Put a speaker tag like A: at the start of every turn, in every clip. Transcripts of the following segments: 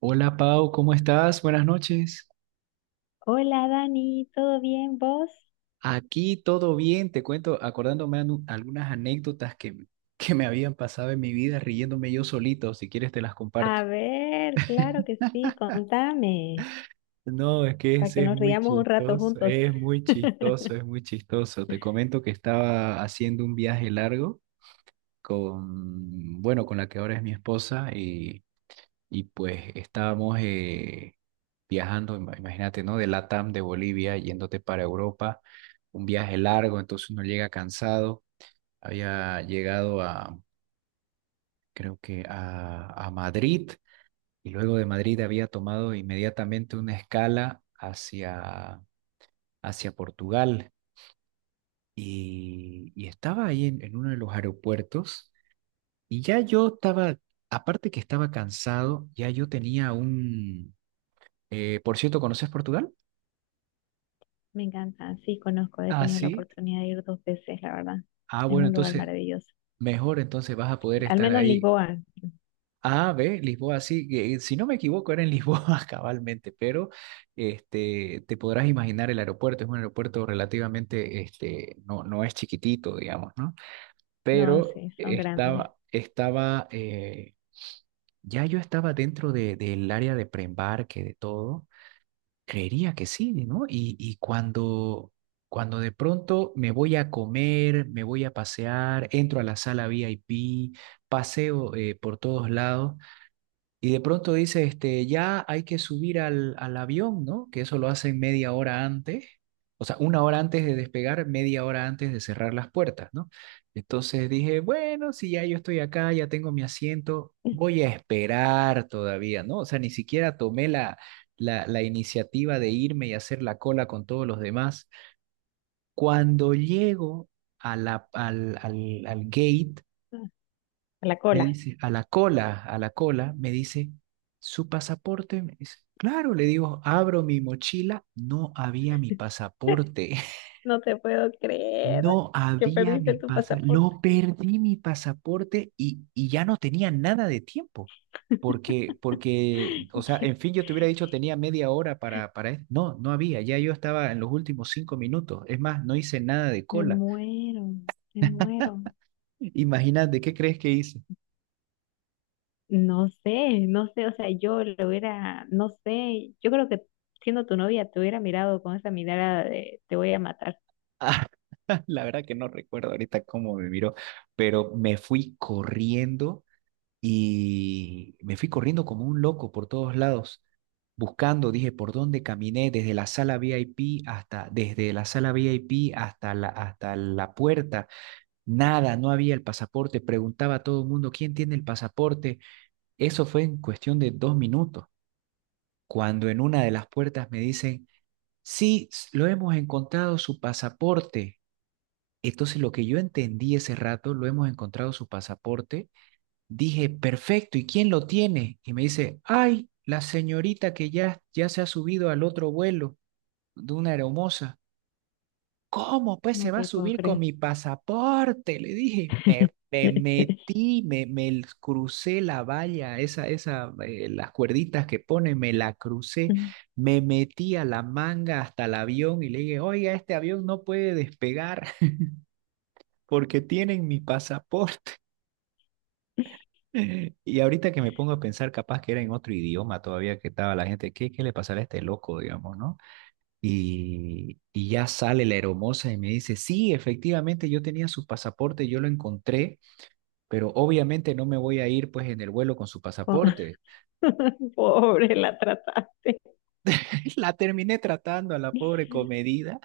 A: Hola Pau, ¿cómo estás? Buenas noches.
B: Hola Dani, ¿todo bien vos?
A: Aquí todo bien, te cuento, acordándome algunas anécdotas que me habían pasado en mi vida riéndome yo solito, si quieres te las comparto.
B: A ver, claro que sí, contame,
A: No, es que
B: para que
A: ese es
B: nos
A: muy
B: riamos un rato
A: chistoso,
B: juntos.
A: es muy chistoso, es muy chistoso. Te comento que estaba haciendo un viaje largo con, bueno, con la que ahora es mi esposa, y pues estábamos viajando. Imagínate, ¿no? De Latam, de Bolivia, yéndote para Europa, un viaje largo, entonces uno llega cansado. Había llegado a, creo que a Madrid, y luego de Madrid había tomado inmediatamente una escala hacia Portugal, y estaba ahí en uno de los aeropuertos, y ya yo estaba, aparte que estaba cansado. Por cierto, ¿conoces Portugal?
B: Me encanta, sí, conozco, he
A: Ah,
B: tenido la
A: sí.
B: oportunidad de ir dos veces, la verdad.
A: Ah,
B: Es
A: bueno,
B: un lugar
A: entonces,
B: maravilloso.
A: mejor entonces vas a poder
B: Al
A: estar
B: menos
A: ahí.
B: Lisboa,
A: A, B, Lisboa, sí. Que, si no me equivoco, era en Lisboa cabalmente. Pero este, te podrás imaginar el aeropuerto. Es un aeropuerto relativamente, este, no, no es chiquitito, digamos, ¿no?
B: no,
A: Pero
B: sí, son grandes.
A: ya yo estaba dentro del área de preembarque, de todo. Creería que sí, ¿no? Y cuando de pronto me voy a comer, me voy a pasear, entro a la sala VIP, paseo por todos lados. Y de pronto dice, este, ya hay que subir al avión, ¿no? Que eso lo hacen media hora antes, o sea, una hora antes de despegar, media hora antes de cerrar las puertas, ¿no? Entonces dije, bueno, si ya yo estoy acá, ya tengo mi asiento, voy a esperar todavía, ¿no? O sea, ni siquiera tomé la iniciativa de irme y hacer la cola con todos los demás. Cuando llego a la, al, al, al gate,
B: A la
A: me
B: cola.
A: dice, a la cola, me dice, ¿su pasaporte? Me dice, claro, le digo, abro mi mochila, no había mi pasaporte.
B: No te puedo creer
A: No
B: que
A: había
B: perdiste
A: mi
B: tu
A: pasaporte,
B: pasaporte.
A: lo perdí mi pasaporte, y ya no tenía nada de tiempo. Porque, o sea, en fin, yo te hubiera dicho tenía media hora para esto. No, no había, ya yo estaba en los últimos 5 minutos. Es más, no hice nada de
B: Me
A: cola.
B: muero, me muero.
A: Imagínate, ¿qué crees que hice?
B: No sé, no sé, o sea, yo lo hubiera, no sé, yo creo que siendo tu novia te hubiera mirado con esa mirada de te voy a matar,
A: La verdad que no recuerdo ahorita cómo me miró, pero me fui corriendo y me fui corriendo como un loco por todos lados, buscando, dije, por dónde caminé, desde la sala VIP hasta la puerta. Nada, no había el pasaporte. Preguntaba a todo el mundo, ¿quién tiene el pasaporte? Eso fue en cuestión de 2 minutos, cuando en una de las puertas me dicen, sí, lo hemos encontrado su pasaporte. Entonces, lo que yo entendí ese rato, lo hemos encontrado su pasaporte. Dije, perfecto, ¿y quién lo tiene? Y me dice, ay, la señorita que ya, ya se ha subido al otro vuelo de una aeromoza. ¿Cómo pues se
B: no
A: va a
B: te puedo
A: subir con
B: creer.
A: mi pasaporte? Le dije, me metí, me crucé la valla, esa, las cuerditas que pone, me la crucé,
B: Mm,
A: me metí a la manga hasta el avión y le dije, oiga, este avión no puede despegar porque tienen mi pasaporte. Y ahorita que me pongo a pensar, capaz que era en otro idioma todavía que estaba la gente. ¿Qué le pasará a este loco, digamos, ¿no? Y ya sale la hermosa y me dice, sí, efectivamente, yo tenía su pasaporte, yo lo encontré, pero obviamente no me voy a ir pues en el vuelo con su
B: Con-
A: pasaporte.
B: Pobre, la trataste.
A: La terminé tratando a la pobre comedida,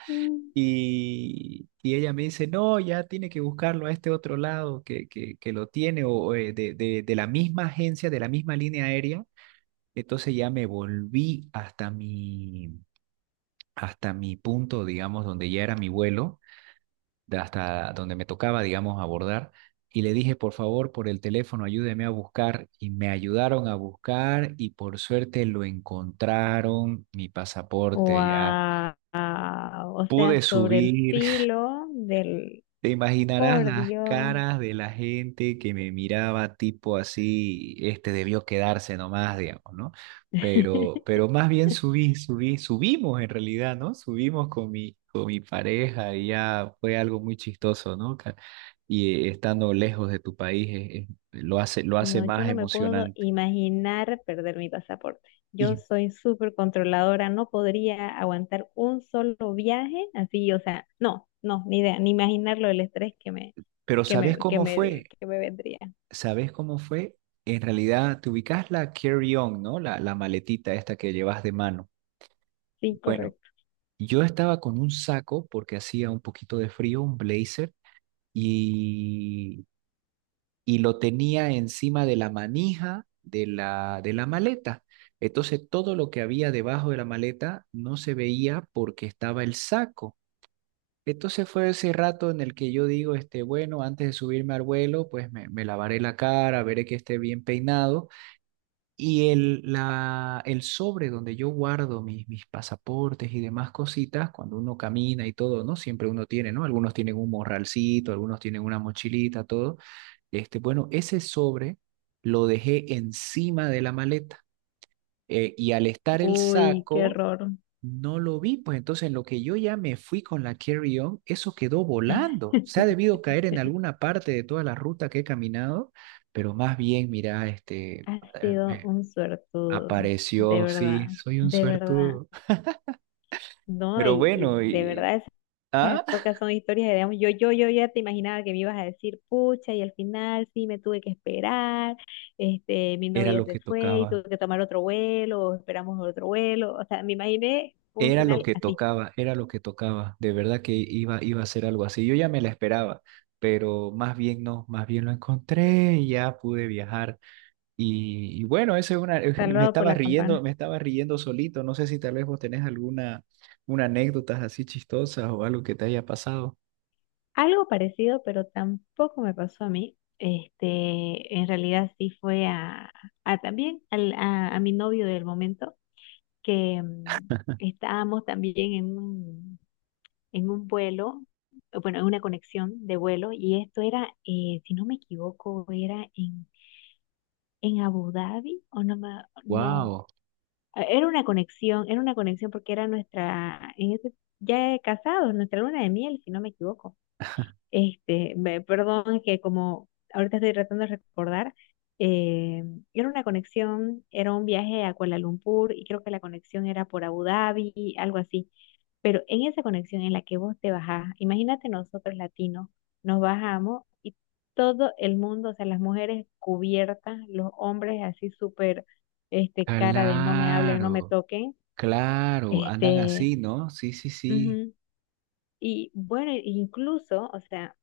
A: y ella me dice, no, ya tiene que buscarlo a este otro lado que, que lo tiene, o de, de la misma agencia, de la misma línea aérea. Entonces ya me volví hasta mi, punto, digamos, donde ya era mi vuelo, de hasta donde me tocaba, digamos, abordar. Y le dije, por favor, por el teléfono, ayúdeme a buscar. Y me ayudaron a buscar y por suerte lo encontraron, mi pasaporte ya.
B: Wow, o sea,
A: Pude
B: sobre el
A: subir.
B: filo del,
A: Te imaginarás
B: por
A: las
B: Dios.
A: caras de la gente que me miraba tipo así, este debió quedarse nomás, digamos, ¿no? Pero, pero más bien subimos en realidad, ¿no? Subimos con mi pareja y ya fue algo muy chistoso, ¿no? Y estando lejos de tu país lo hace
B: No, yo
A: más
B: no me puedo
A: emocionante.
B: imaginar perder mi pasaporte. Yo
A: Y,
B: soy súper controladora, no podría aguantar un solo viaje así, o sea, no, no, ni idea, ni imaginarlo el estrés que me,
A: pero
B: que
A: ¿sabes
B: me, que
A: cómo
B: me,
A: fue?
B: que me vendría.
A: ¿Sabes cómo fue? En realidad, te ubicas la carry-on, ¿no? La maletita esta que llevas de mano.
B: Sí,
A: Bueno.
B: correcto.
A: Yo estaba con un saco porque hacía un poquito de frío, un blazer, y, y lo tenía encima de la manija de la, maleta. Entonces todo lo que había debajo de la maleta no se veía porque estaba el saco. Entonces fue ese rato en el que yo digo, este, bueno, antes de subirme al vuelo, pues me lavaré la cara, veré que esté bien peinado, y el sobre donde yo guardo mis pasaportes y demás cositas, cuando uno camina y todo, ¿no? Siempre uno tiene, ¿no? Algunos tienen un morralcito, algunos tienen una mochilita, todo. Este, bueno, ese sobre lo dejé encima de la maleta. Y al estar el
B: Uy, qué
A: saco,
B: error.
A: no lo vi. Pues entonces, en lo que yo ya me fui con la carry-on, eso quedó volando. Se ha debido caer en alguna parte de toda la ruta que he caminado, pero más bien, mira, este,
B: Has sido
A: eh,
B: un suertudo, de
A: apareció.
B: verdad,
A: Sí, soy un
B: de verdad.
A: suertudo.
B: No,
A: Pero
B: y, y
A: bueno,
B: de verdad las
A: ah,
B: pocas son historias de digamos, Yo ya te imaginaba que me ibas a decir, pucha, y al final sí me tuve que esperar, este, mi
A: era
B: novia
A: lo
B: se
A: que
B: fue y
A: tocaba,
B: tuve que tomar otro vuelo, o esperamos otro vuelo. O sea, me imaginé un
A: era lo
B: final
A: que
B: así,
A: tocaba, era lo que tocaba. De verdad que iba a ser algo así. Yo ya me la esperaba, pero más bien no, más bien lo encontré y ya pude viajar. Y bueno, eso es una,
B: salvado por la campana.
A: me estaba riendo solito. No sé si tal vez vos tenés alguna, una anécdotas así chistosas o algo que te haya pasado.
B: Algo parecido, pero tampoco me pasó a mí. Este, en realidad sí fue a, también a mi novio del momento, que estábamos también en un vuelo, bueno, en una conexión de vuelo, y esto era, si no me equivoco, era en Abu Dhabi, o no, no,
A: Wow,
B: era una conexión porque era nuestra, en ese, ya casados, nuestra luna de miel, si no me equivoco. Este, perdón que como ahorita estoy tratando de recordar, eh, era una conexión, era un viaje a Kuala Lumpur y creo que la conexión era por Abu Dhabi, algo así. Pero en esa conexión en la que vos te bajás, imagínate nosotros latinos, nos bajamos y todo el mundo, o sea, las mujeres cubiertas, los hombres así súper, este, cara de no me hablen, no me
A: claro.
B: toquen,
A: Claro, andan
B: este,
A: así, ¿no? Sí, sí, sí.
B: ujú. Y bueno, incluso, o sea,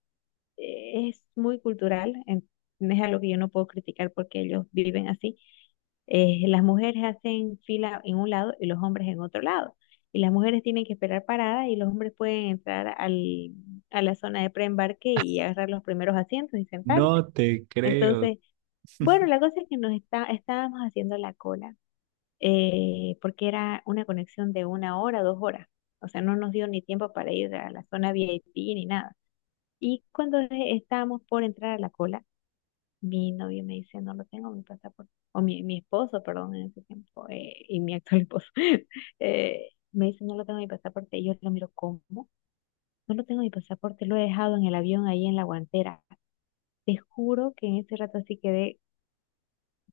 B: es muy cultural, no es algo que yo no puedo criticar porque ellos viven así. Las mujeres hacen fila en un lado y los hombres en otro lado. Y las mujeres tienen que esperar parada y los hombres pueden entrar a la zona de preembarque y agarrar los primeros asientos y sentarse.
A: No te creo,
B: Entonces, bueno, la cosa es que estábamos haciendo la cola porque era una conexión de una hora, dos horas. O sea, no nos dio ni tiempo para ir a la zona VIP ni nada. Y cuando estábamos por entrar a la cola, mi novio me dice, no lo tengo, mi pasaporte, o mi esposo, perdón, en ese tiempo, y mi actual esposo, me dice, no lo tengo mi pasaporte, y yo lo miro, ¿cómo? No lo tengo mi pasaporte, lo he dejado en el avión ahí en la guantera. Te juro que en ese rato así quedé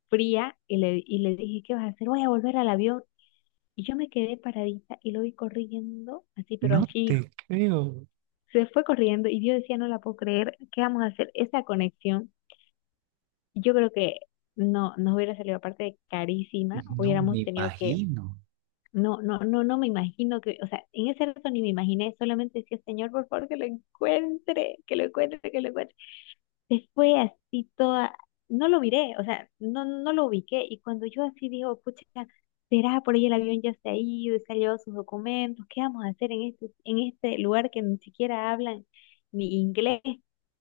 B: fría y le dije, ¿qué vas a hacer? Voy a volver al avión. Y yo me quedé paradita y lo vi corriendo, así, pero
A: no
B: así,
A: te creo.
B: se fue corriendo, y yo decía, no la puedo creer, ¿qué vamos a hacer? Esa conexión. Yo creo que no nos hubiera salido aparte carísima,
A: No
B: hubiéramos
A: me
B: tenido que,
A: imagino.
B: no me imagino que, o sea, en ese rato ni me imaginé, solamente decía, Señor, por favor, que lo encuentre. Se fue así toda, no lo miré, o sea, no, no lo ubiqué. Y cuando yo así digo, pucha, será por ahí el avión ya se ha ido y se ha llevado sus documentos, ¿qué vamos a hacer en este lugar que ni siquiera hablan ni inglés?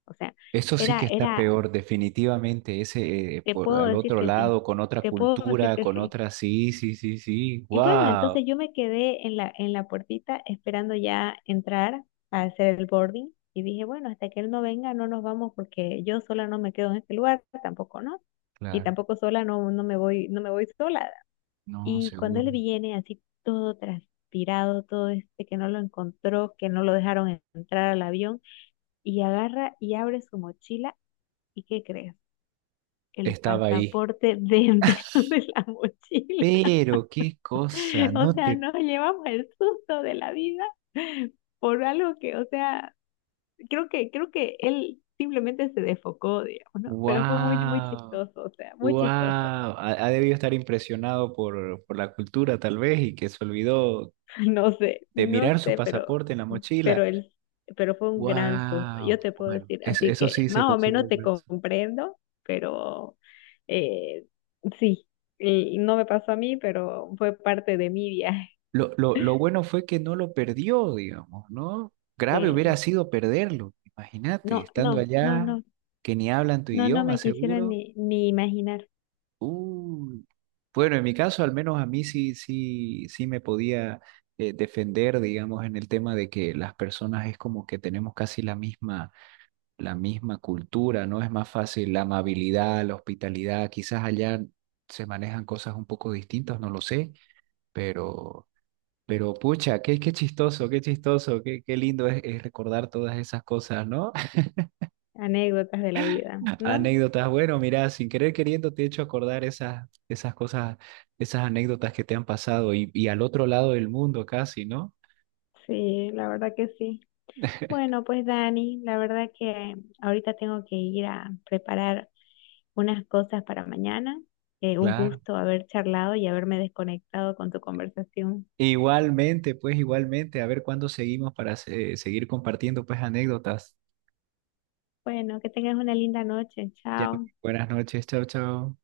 B: O sea,
A: Eso sí que está
B: era
A: peor, definitivamente. Ese
B: te
A: por
B: puedo
A: al
B: decir
A: otro
B: que sí,
A: lado, con otra
B: te puedo decir
A: cultura,
B: que
A: con
B: sí.
A: otra, sí, sí, sí, sí.
B: Y bueno,
A: Wow.
B: entonces yo me quedé en la puertita esperando ya entrar a hacer el boarding y dije, bueno, hasta que él no venga no nos vamos porque yo sola no me quedo en este lugar, tampoco no. Y
A: Claro,
B: tampoco sola no, no me voy, no me voy sola.
A: no,
B: Y cuando
A: seguro.
B: él viene así todo transpirado, todo este que no lo encontró, que no lo dejaron entrar al avión, y agarra y abre su mochila, ¿y qué crees? El
A: Estaba ahí.
B: pasaporte dentro de la mochila.
A: Pero qué cosa,
B: O
A: no
B: sea,
A: te.
B: nos llevamos el susto de la vida por algo que, o sea, creo que él simplemente se desfocó, digamos, ¿no? Pero fue muy, muy
A: Wow,
B: chistoso, o sea, muy
A: wow.
B: chistoso.
A: Ha debido estar impresionado por la cultura, tal vez, y que se olvidó
B: No sé,
A: de
B: no
A: mirar su
B: sé,
A: pasaporte en la
B: pero
A: mochila.
B: él, pero fue un gran susto,
A: ¡Wow!
B: yo te puedo
A: Bueno,
B: decir. Así
A: eso
B: que
A: sí se
B: más o
A: considera
B: menos te
A: grueso.
B: comprendo, pero eh, sí, no me pasó a mí, pero fue parte de mi viaje.
A: Lo bueno fue que no lo perdió, digamos, ¿no? Grave
B: Eh,
A: hubiera sido perderlo. Imagínate, estando allá,
B: no.
A: que ni hablan tu
B: No, no
A: idioma,
B: me quisiera
A: seguro.
B: ni imaginar
A: Uy. Bueno, en mi caso, al menos a mí sí, sí, sí me podía defender, digamos, en el tema de que las personas es como que tenemos casi la misma cultura, ¿no? Es más fácil la amabilidad, la hospitalidad, quizás allá se manejan cosas un poco distintas, no lo sé, pero, pucha, qué chistoso, qué chistoso, qué lindo es, recordar todas esas cosas, ¿no?
B: anécdotas de la vida, ¿no?
A: Anécdotas, bueno, mira, sin querer queriendo te he hecho acordar esas cosas, esas anécdotas que te han pasado, y al otro lado del mundo casi, ¿no?
B: Sí, la verdad que sí. Bueno, pues Dani, la verdad que ahorita tengo que ir a preparar unas cosas para mañana. Un
A: Claro.
B: gusto haber charlado y haberme desconectado con tu conversación.
A: Igualmente, pues igualmente, a ver cuándo seguimos para seguir compartiendo pues anécdotas.
B: Bueno, que tengas una linda noche.
A: Ya,
B: Chao.
A: buenas noches, chao, chao.